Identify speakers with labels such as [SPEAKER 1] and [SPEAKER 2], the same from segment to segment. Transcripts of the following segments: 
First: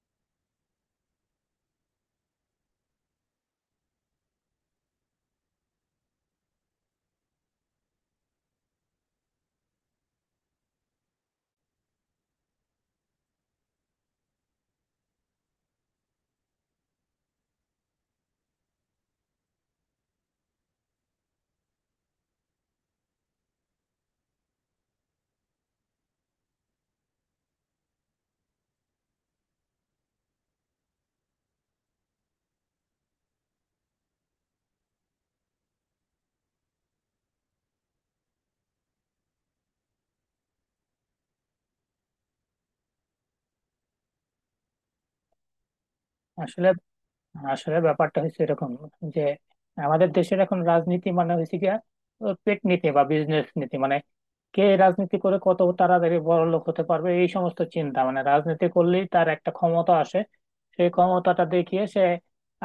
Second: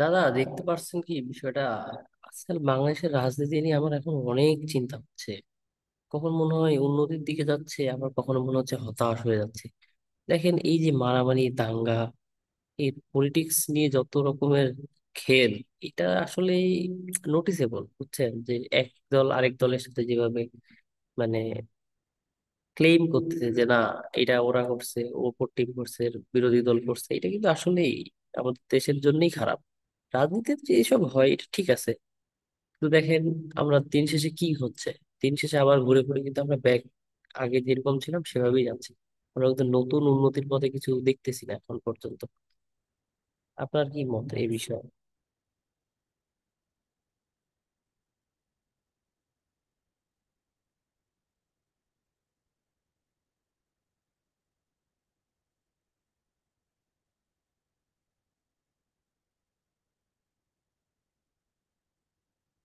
[SPEAKER 1] দাদা দেখতে পারছেন কি বিষয়টা? আজকাল বাংলাদেশের রাজনীতি নিয়ে আমার এখন অনেক চিন্তা হচ্ছে। কখন মনে হয় উন্নতির দিকে যাচ্ছে, আবার কখনো মনে হচ্ছে হতাশ হয়ে যাচ্ছে। দেখেন, এই যে মারামারি, দাঙ্গা, এই পলিটিক্স নিয়ে যত রকমের খেল, এটা আসলে নোটিসেবল, বুঝছেন? যে এক দল আরেক দলের সাথে যেভাবে মানে ক্লেম করতেছে যে না, এটা ওরা করছে, ওপর টিম করছে, বিরোধী দল করছে, এটা কিন্তু আসলেই আমাদের দেশের জন্যই খারাপ। রাজনীতিতে যে এসব হয় এটা ঠিক আছে, কিন্তু দেখেন, আমরা দিন শেষে কি হচ্ছে, দিন শেষে আবার ঘুরে ঘুরে কিন্তু আমরা ব্যাক, আগে যেরকম ছিলাম সেভাবেই যাচ্ছি। আমরা কিন্তু নতুন উন্নতির পথে কিছু দেখতেছি না এখন পর্যন্ত। আপনার কি মত এই বিষয়ে?
[SPEAKER 2] আসলে আসলে ব্যাপারটা হচ্ছে এরকম যে আমাদের দেশের এখন রাজনীতি মানে হয়েছে গিয়া ও পেট নীতি বা বিজনেস নীতি, মানে কে রাজনীতি করে কত তাড়াতাড়ি বড় লোক হতে পারবে এই সমস্ত চিন্তা, মানে রাজনীতি করলেই তার একটা ক্ষমতা আসে, সেই ক্ষমতাটা দেখিয়ে সে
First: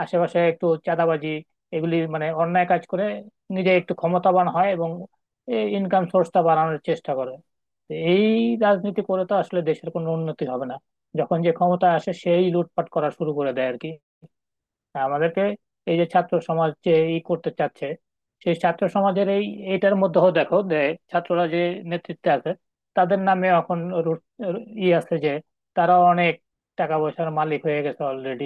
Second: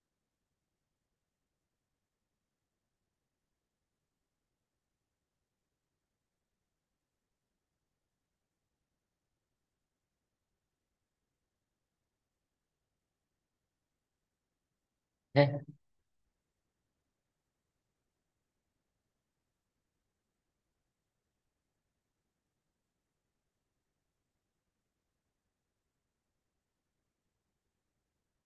[SPEAKER 2] আশেপাশে একটু চাঁদাবাজি, এগুলি মানে অন্যায় কাজ করে, নিজে একটু ক্ষমতাবান হয় এবং এই ইনকাম সোর্সটা বাড়ানোর চেষ্টা করে। তো এই রাজনীতি করে তো আসলে দেশের কোনো উন্নতি হবে না, যখন যে ক্ষমতা আসে সেই লুটপাট করা শুরু করে দেয় আর কি। হ্যাঁ, আমাদেরকে
[SPEAKER 1] হ্যাঁ,
[SPEAKER 2] এই যে ছাত্র সমাজ যে ই করতে চাচ্ছে, সেই ছাত্র সমাজের এই এটার মধ্যেও দেখো যে ছাত্ররা যে নেতৃত্বে আছে তাদের নামে এখন রু- ই আছে যে তারা অনেক টাকা পয়সার মালিক হয়ে গেছে অলরেডি,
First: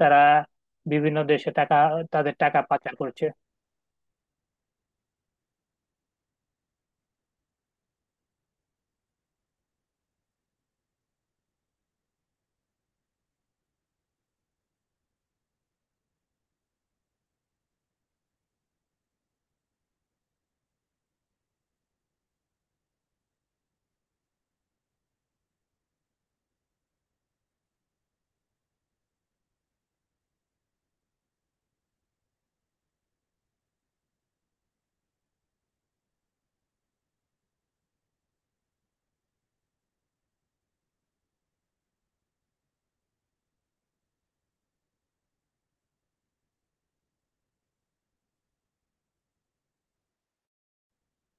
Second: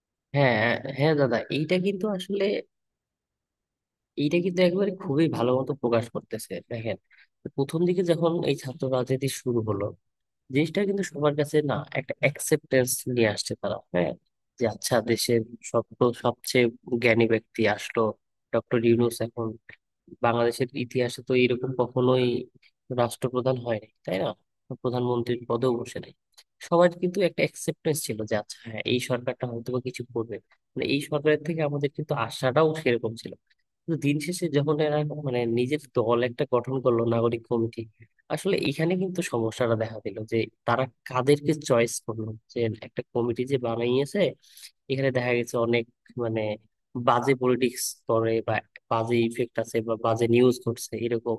[SPEAKER 2] তারা
[SPEAKER 1] হ্যাঁ, হ্যাঁ
[SPEAKER 2] বিভিন্ন
[SPEAKER 1] দাদা,
[SPEAKER 2] দেশে টাকা,
[SPEAKER 1] এইটা কিন্তু
[SPEAKER 2] তাদের
[SPEAKER 1] আসলে
[SPEAKER 2] টাকা পাচার করছে।
[SPEAKER 1] এইটা কিন্তু একবারে খুবই ভালো মতো প্রকাশ করতেছে, দেখেন। প্রথম দিকে যখন এই ছাত্র রাজনীতি শুরু হলো, জিনিসটা কিন্তু সবার কাছে না একটা অ্যাকসেপ্টেন্স নিয়ে আসছে তারা। হ্যাঁ, যে আচ্ছা, দেশের সব, সবচেয়ে জ্ঞানী ব্যক্তি আসলো, ডক্টর ইউনূস। এখন বাংলাদেশের ইতিহাসে তো এরকম কখনোই রাষ্ট্রপ্রধান হয়নি, তাই না? প্রধানমন্ত্রীর পদেও বসে নাই। সবার কিন্তু একটা অ্যাকসেপ্টেন্স ছিল যে আচ্ছা হ্যাঁ, এই সরকারটা হয়তো বা কিছু করবে। মানে এই সরকারের থেকে আমাদের কিন্তু আশাটাও সেরকম ছিল। কিন্তু দিন শেষে যখন এরা মানে নিজের দল একটা গঠন করলো নাগরিক কমিটি, আসলে এখানে কিন্তু সমস্যাটা দেখা দিল যে তারা কাদেরকে চয়েস করলো। যে একটা কমিটি যে বানাইয়েছে, এখানে দেখা গেছে অনেক মানে বাজে পলিটিক্স করে বা বাজে ইফেক্ট আছে বা বাজে নিউজ ঘটছে এরকম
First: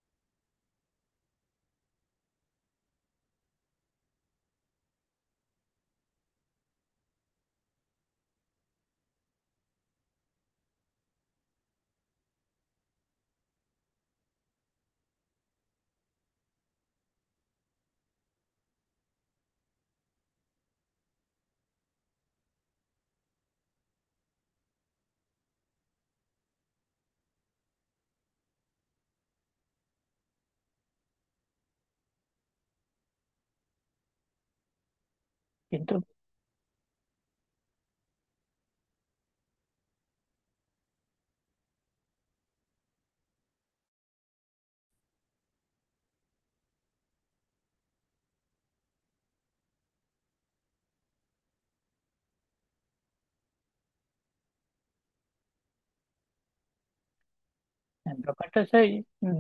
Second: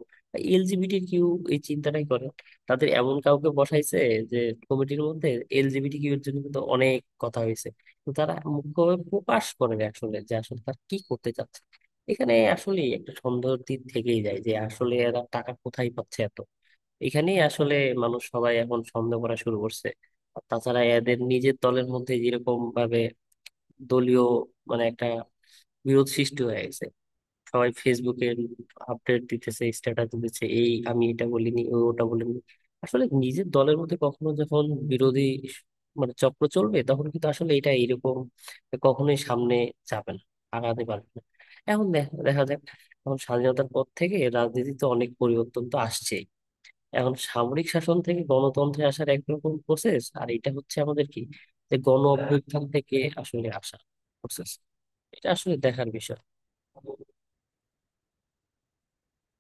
[SPEAKER 1] এলজিবিটি কিউ এই চিন্তাটাই করে, তাদের এমন কাউকে বসাইছে যে কমিটির মধ্যে। এলজিবিটি কিউ এর জন্য কিন্তু অনেক কথা হয়েছে। তো তারা মুখ্যভাবে প্রকাশ করে না আসলে যে আসলে তারা কি করতে চাচ্ছে। এখানে আসলে একটা সন্দেহের দিক থেকেই যায় যে আসলে এরা টাকা কোথায় পাচ্ছে। এখানেই আসলে মানুষ সবাই এখন সন্দেহ করা শুরু করছে। আর তাছাড়া এদের নিজের দলের মধ্যে যেরকম ভাবে দলীয় মানে একটা বিরোধ সৃষ্টি হয়ে গেছে। সবাই ফেসবুকে আপডেট দিতেছে, স্ট্যাটাস দিতেছে, এই আমি এটা বলিনি, ও ওটা বলিনি। আসলে নিজের দলের মধ্যে কখনো যখন বিরোধী
[SPEAKER 2] কিন্তু
[SPEAKER 1] মানে চক্র চলবে, তখন কিন্তু আসলে এটা এরকম কখনোই সামনে যাবে না, আগাতে পারবে না। এখন দেখা দেখা যাক। এখন স্বাধীনতার পর থেকে রাজনীতিতে অনেক পরিবর্তন তো আসছে। এখন সামরিক শাসন থেকে গণতন্ত্রে আসার একরকম প্রসেস, আর এটা হচ্ছে আমাদের কি, যে গণ অভ্যুত্থান থেকে আসলে আসা প্রসেস, এটা আসলে দেখার বিষয়।
[SPEAKER 2] হ্যাঁ, ব্যাপারটা সেই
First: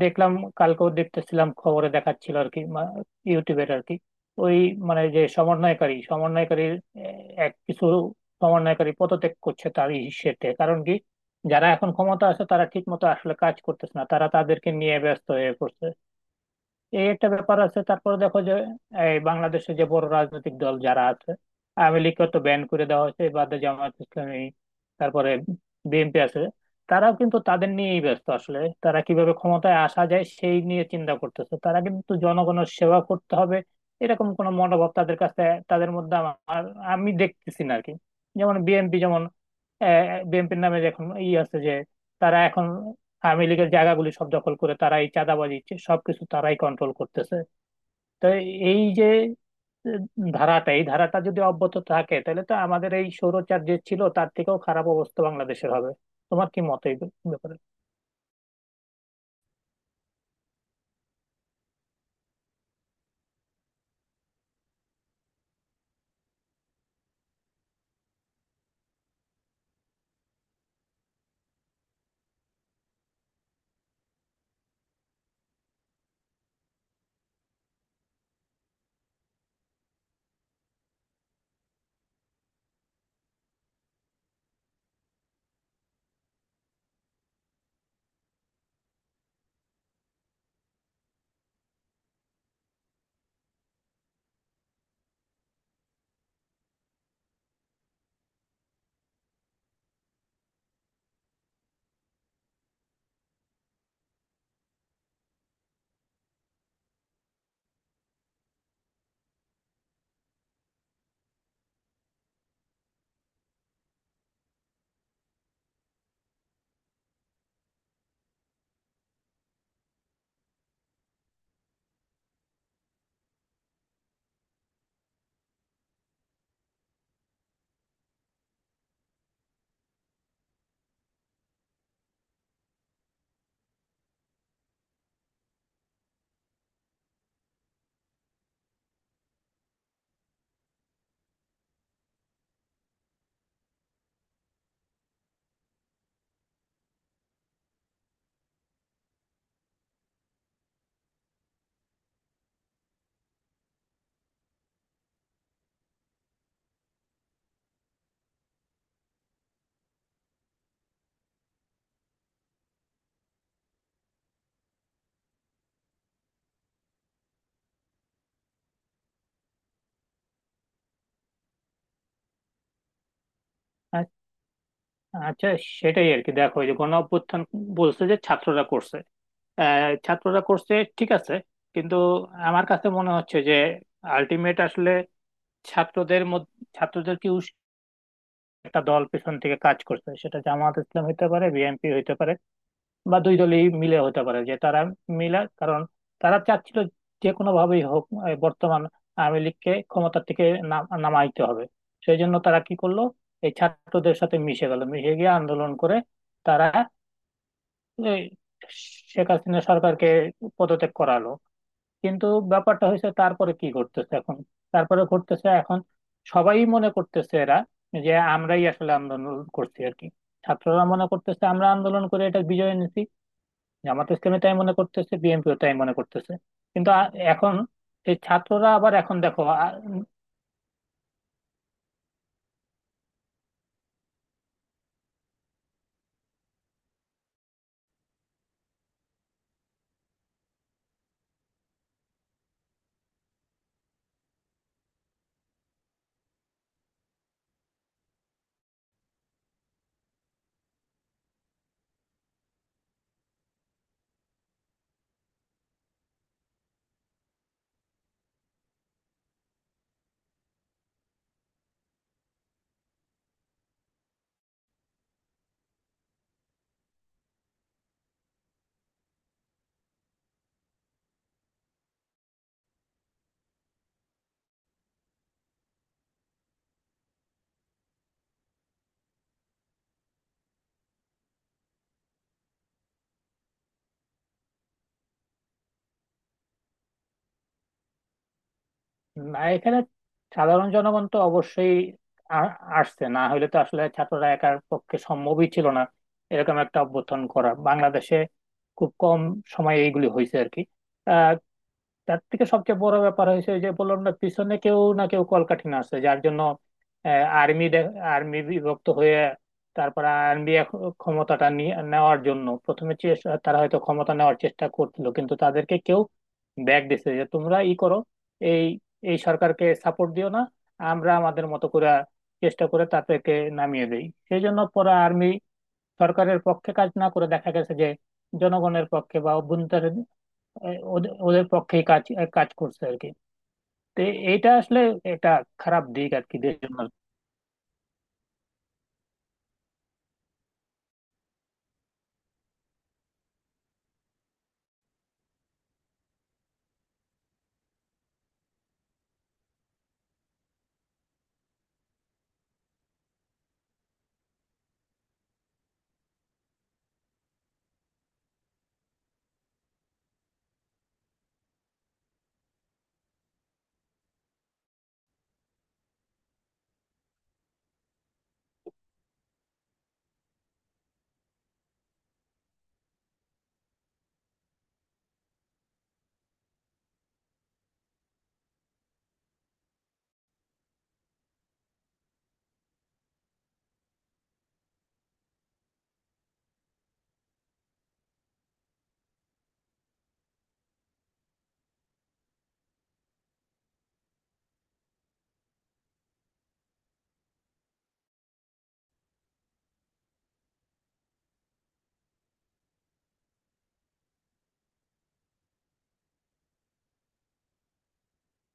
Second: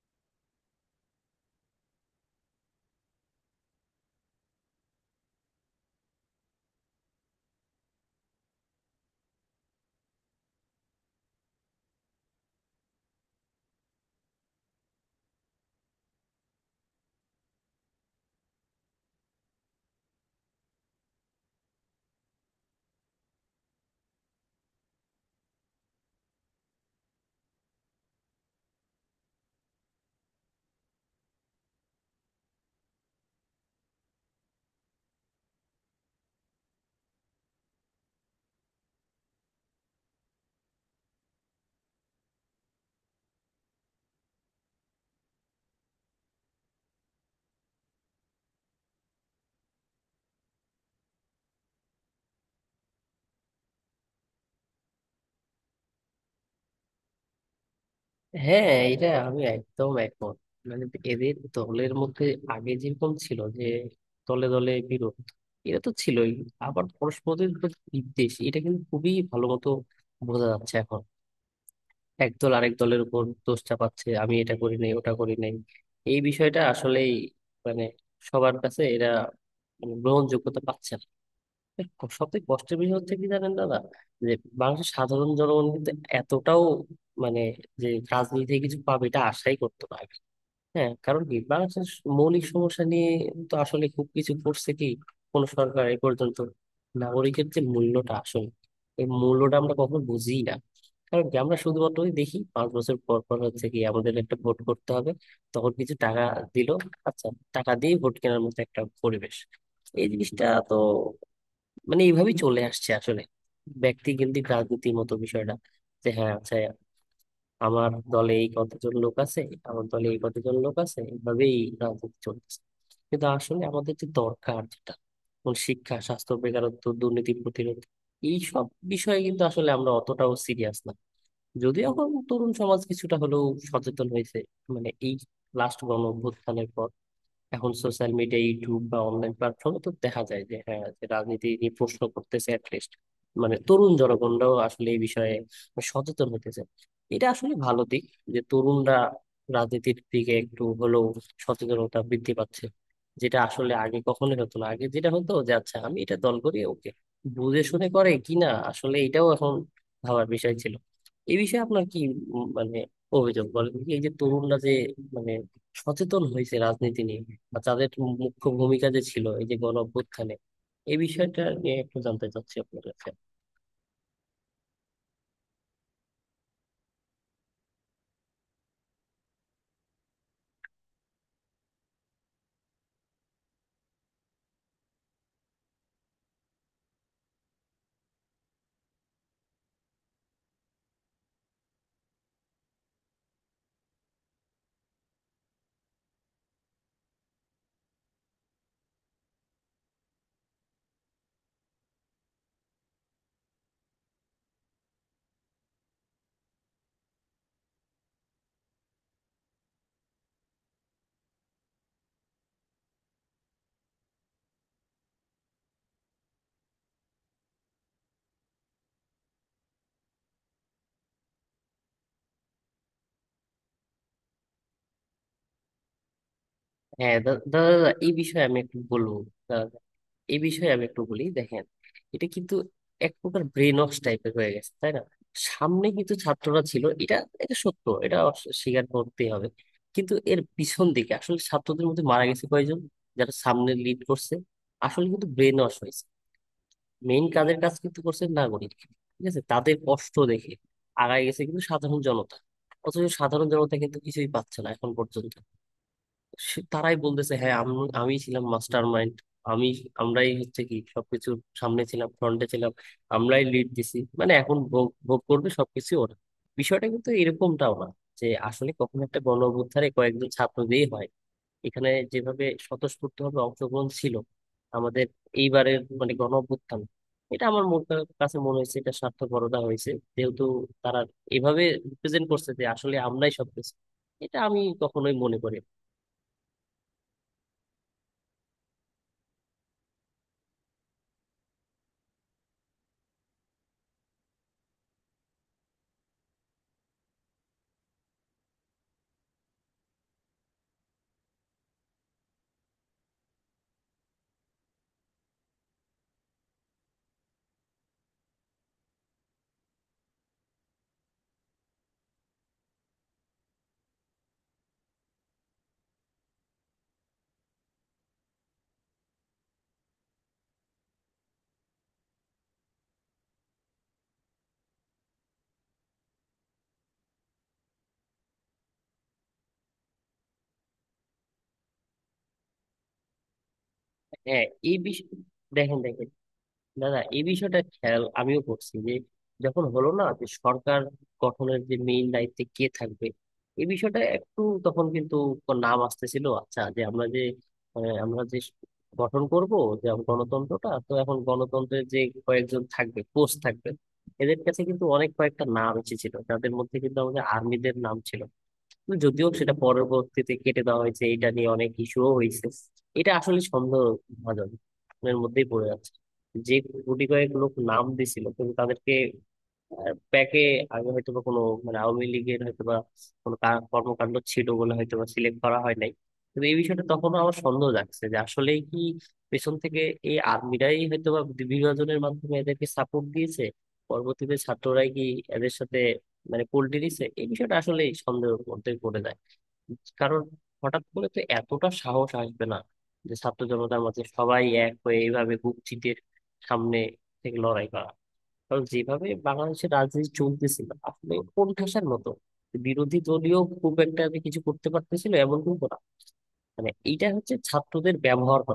[SPEAKER 2] দেখলাম, কালকেও দেখতেছিলাম খবরে দেখাচ্ছিল আর কি, ইউটিউবের আর কি, ওই মানে যে সমন্বয়কারীর এক কিছু সমন্বয়কারী পদত্যাগ করছে তার ইস্যেতে। কারণ কি, যারা এখন ক্ষমতা আছে তারা ঠিক মতো আসলে কাজ করতেছে না, তারা তাদেরকে নিয়ে ব্যস্ত হয়ে পড়ছে। এই একটা ব্যাপার আছে, তারপর দেখো যে এই বাংলাদেশে যে বড় রাজনৈতিক দল যারা আছে, আওয়ামী লীগকে তো ব্যান করে দেওয়া হয়েছে, বাদে জামাত ইসলামী, তারপরে বিএনপি আছে। তারাও কিন্তু তাদের নিয়েই ব্যস্ত, আসলে তারা কিভাবে ক্ষমতায় আসা যায় সেই নিয়ে চিন্তা করতেছে, তারা কিন্তু জনগণের সেবা করতে হবে এরকম কোনো মনোভাব তাদের কাছে, তাদের মধ্যে আমার আমি দেখতেছি না আর কি। যেমন বিএনপি, যেমন বিএনপির নামে যে এখন ই আছে যে, তারা এখন আওয়ামী লীগের জায়গাগুলি সব দখল করে তারা এই চাঁদাবাজি সবকিছু তারাই কন্ট্রোল করতেছে। তো এই যে আহ, ধারাটা, এই ধারাটা যদি অব্যাহত থাকে তাহলে তো আমাদের এই স্বৈরাচার যে ছিল তার থেকেও খারাপ অবস্থা বাংলাদেশের হবে। তোমার কি মত এই ব্যাপারে?
[SPEAKER 1] হ্যাঁ, এটা আমি একদম একমত। মানে এদের দলের মধ্যে আগে যেরকম ছিল যে দলে দলে বিরোধ, এটা তো ছিলই, আবার পরস্পরের উপর বিদ্বেষ, এটা কিন্তু খুবই ভালো মতো বোঝা যাচ্ছে এখন। একদল আরেক দলের উপর দোষ চাপাচ্ছে, আমি এটা করি নাই, ওটা করি নাই। এই বিষয়টা আসলেই মানে সবার কাছে এরা মানে গ্রহণযোগ্যতা পাচ্ছে না। সবথেকে কষ্টের বিষয় হচ্ছে কি জানেন দাদা? যে বাংলাদেশের সাধারণ জনগণ কিন্তু এতটাও মানে যে রাজনীতি থেকে কিছু পাবে এটা আশাই করতো না। হ্যাঁ, কারণ কি, বাংলাদেশের মৌলিক সমস্যা নিয়ে তো আসলে খুব কিছু করছে কি কোন সরকার এ পর্যন্ত? নাগরিকের যে মূল্যটা আসলে, এই মূল্যটা আমরা কখনো বুঝি না। কারণ কি, আমরা শুধুমাত্র ওই দেখি পাঁচ বছর পর পর হচ্ছে কি আমাদের একটা ভোট করতে হবে, তখন কিছু টাকা দিল, আচ্ছা। টাকা দিয়ে ভোট কেনার মতো একটা পরিবেশ, এই জিনিসটা তো মানে এইভাবেই চলে আসছে আসলে। ব্যক্তি কেন্দ্রিক রাজনীতির মতো বিষয়টা, যে হ্যাঁ আচ্ছা, আমার দলে এই কতজন লোক আছে, আমার দলে এই কতজন লোক আছে, এভাবেই রাজনীতি চলতেছে। কিন্তু আসলে আমাদের যে দরকার যেটা, যেমন শিক্ষা, স্বাস্থ্য, বেকারত্ব, দুর্নীতি প্রতিরোধ, এই সব বিষয়ে কিন্তু আসলে আমরা অতটাও সিরিয়াস না। যদিও এখন তরুণ সমাজ কিছুটা হলেও সচেতন হয়েছে মানে এই লাস্ট গণ অভ্যুত্থানের পর। এখন সোশ্যাল মিডিয়া, ইউটিউব বা অনলাইন প্ল্যাটফর্মে তো দেখা যায় যে হ্যাঁ, যে রাজনীতি নিয়ে প্রশ্ন করতেছে অ্যাটলিস্ট মানে তরুণ জনগণরাও আসলে এই বিষয়ে সচেতন হতেছে। এটা আসলে ভালো দিক যে তরুণরা রাজনীতির দিকে একটু হলেও সচেতনতা বৃদ্ধি পাচ্ছে, যেটা আসলে আগে কখনোই হতো না। আগে যেটা হতো যে আচ্ছা, আমি এটা দল করি, ওকে, বুঝে শুনে করে কিনা আসলে এটাও এখন ভাবার বিষয় ছিল। এই বিষয়ে আপনার কি মানে অভিযোগ বলেন কি, এই যে তরুণরা যে মানে সচেতন হয়েছে রাজনীতি নিয়ে, বা তাদের মুখ্য ভূমিকা যে ছিল এই যে গণ অভ্যুত্থানে, এই বিষয়টা নিয়ে একটু জানতে চাচ্ছি আপনার কাছে।
[SPEAKER 2] আ- আচ্ছা, সেটাই আর কি। দেখো এই যে গণ অভ্যুত্থান বলছে যে ছাত্ররা করছে, ছাত্ররা করছে ঠিক আছে, কিন্তু আমার কাছে মনে হচ্ছে যে আলটিমেট আসলে ছাত্রদের মধ্যে ছাত্রদের কি একটা দল পেছন থেকে কাজ করছে, সেটা জামাত ইসলাম হইতে পারে, বিএনপি হইতে পারে, বা দুই দলই মিলে হতে পারে। যে তারা মিলা, কারণ তারা চাচ্ছিল যে কোনো ভাবেই হোক এই বর্তমান আওয়ামী লীগকে ক্ষমতার থেকে নামাইতে হবে। সেই জন্য তারা কি করলো, এই ছাত্রদের সাথে মিশে গেল, মিশে গিয়ে আন্দোলন করে তারা এই শেখ হাসিনা সরকারকে পদত্যাগ করালো। কিন্তু ব্যাপারটা হয়েছে তারপরে কি ঘটতেছে এখন, তারপরে ঘটতেছে এখন সবাই মনে করতেছে এরা যে আমরাই আসলে আন্দোলন করছি আর কি। ছাত্ররা মনে করতেছে আমরা আন্দোলন করে এটা বিজয় এনেছি, জামাত ইসলামী তাই মনে করতেছে, বিএনপিও তাই মনে করতেছে। কিন্তু
[SPEAKER 1] হ্যাঁ,
[SPEAKER 2] এখন
[SPEAKER 1] দাদা, দাদা, এই
[SPEAKER 2] এই
[SPEAKER 1] বিষয়ে আমি
[SPEAKER 2] ছাত্ররা
[SPEAKER 1] একটু
[SPEAKER 2] আবার
[SPEAKER 1] বলবো।
[SPEAKER 2] এখন দেখো।
[SPEAKER 1] দাদা, এই বিষয়ে আমি একটু বলি, দেখেন। এটা কিন্তু এক প্রকার ব্রেন ওয়াশ টাইপের হয়ে গেছে, তাই না? সামনে কিন্তু ছাত্ররা ছিল, এটা এটা সত্য, এটা স্বীকার করতেই হবে। কিন্তু এর পিছন দিকে আসলে ছাত্রদের মধ্যে মারা গেছে কয়জন যারা সামনে লিড করছে? আসলে কিন্তু ব্রেন ওয়াশ হয়েছে। মেইন কাজের কাজ কিন্তু করছে নাগরিক, ঠিক আছে, তাদের কষ্ট দেখে আগায় গেছে কিন্তু সাধারণ জনতা। অথচ সাধারণ জনতা কিন্তু কিছুই পাচ্ছে না এখন পর্যন্ত। তারাই বলতেছে হ্যাঁ, আমি, আমি ছিলাম মাস্টার মাইন্ড, আমি, আমরাই হচ্ছে কি সবকিছুর সামনে ছিলাম, ফ্রন্টে ছিলাম, আমরাই লিড দিছি, মানে এখন ভোগ ভোগ করবে সবকিছু ওরা। বিষয়টা কিন্তু এরকমটাও না যে আসলে কখনো একটা গণ অভ্যুত্থানে কয়েকজন ছাত্র দিয়ে হয়। এখানে যেভাবে স্বতঃস্ফূর্তভাবে অংশগ্রহণ ছিল আমাদের এইবারের মানে গণ অভ্যুত্থান, এটা আমার মন কাছে মনে হয়েছে এটা স্বার্থপরতা হয়েছে, যেহেতু তারা এভাবে রিপ্রেজেন্ট করছে যে আসলে আমরাই সবকিছু। এটা আমি কখনোই মনে করি না।
[SPEAKER 2] না এখানে সাধারণ জনগণ তো অবশ্যই আ- আসছে, না হলে তো আসলে ছাত্ররা একার পক্ষে সম্ভবই ছিল না এরকম একটা অভ্যুত্থান করা। বাংলাদেশে খুব কম সময়ে এইগুলি হয়েছে আর কি। তার থেকে সবচেয়ে বড় ব্যাপার হয়েছে ওই যে বললাম না পিছনে কেউ না কেউ কলকাঠি আছে, যার জন্য আর্মি আর্মি বিভক্ত হয়ে, তারপরে আর্মি নেওয়ার জন্য প্রথমে চেষ্টা, তারা হয়তো ক্ষমতা নেওয়ার চেষ্টা করছিল, কিন্তু তাদেরকে কেউ ব্যাগ দিছে যে তোমরা ই করো, এই এই সরকারকে সাপোর্ট দিও না, আমরা আমাদের মতো করে চেষ্টা করে তাদেরকে নামিয়ে দেই। সেই জন্য পরে আর্মি সরকারের পক্ষে কাজ না করে দেখা গেছে যে জনগণের পক্ষে বা অভ্যন্তরীণ ওদের ওদের পক্ষে কাজ কাজ করছে আর কি। তো
[SPEAKER 1] হ্যাঁ,
[SPEAKER 2] এইটা
[SPEAKER 1] এই
[SPEAKER 2] আসলে
[SPEAKER 1] বিষয়ে
[SPEAKER 2] একটা
[SPEAKER 1] দেখেন,
[SPEAKER 2] খারাপ
[SPEAKER 1] দেখেন,
[SPEAKER 2] দিক আর কি দেশের
[SPEAKER 1] না, না,
[SPEAKER 2] জন্য।
[SPEAKER 1] এই বিষয়টা খেয়াল আমিও করছি, যে যখন হলো না যে সরকার গঠনের যে মেইন দায়িত্বে কে থাকবে এই বিষয়টা একটু, তখন কিন্তু নাম আসতেছিল আচ্ছা, যে আমরা যে, আমরা যে গঠন করব, যে গণতন্ত্রটা তো এখন গণতন্ত্রের যে কয়েকজন থাকবে, কোচ থাকবে, এদের কাছে কিন্তু অনেক কয়েকটা নাম এসেছিল যাদের মধ্যে কিন্তু আমাদের আর্মিদের নাম ছিল। যদিও সেটা পরবর্তীতে কেটে দেওয়া হয়েছে, এটা নিয়ে অনেক ইস্যুও হয়েছে। এটা আসলে সন্দেহভাজন এর মধ্যেই পড়ে যাচ্ছে। যে কোটি কয়েক লোক নাম দিছিল কিন্তু তাদেরকে ব্যাকে, আগে হয়তো বা কোনো মানে আওয়ামী লীগের হয়তো বা কোনো কর্মকাণ্ড ছিল বলে হয়তো বা সিলেক্ট করা হয় নাই। কিন্তু এই বিষয়টা তখনও আমার সন্দেহ জাগছে যে আসলেই কি পেছন থেকে এই আর্মিরাই হয়তো বা বিভাজনের মাধ্যমে এদেরকে সাপোর্ট দিয়েছে, পরবর্তীতে ছাত্ররাই কি এদের সাথে মানে পোল্টি দিছে, এই বিষয়টা আসলে সন্দেহের মধ্যে পড়ে যায়। কারণ হঠাৎ করে তো এতটা সাহস আসবে না যে ছাত্র জনতার মধ্যে সবাই এক হয়ে এইভাবে বুক চিতিয়ে সামনে থেকে লড়াই করা। কারণ যেভাবে বাংলাদেশের রাজনীতি চলতেছিল, আপনি কোন ঠাসার মতো বিরোধী দলীয় খুব একটা যে কিছু করতে পারতেছিল এমন কিন্তু না। মানে এইটা হচ্ছে ছাত্রদের ব্যবহার করা।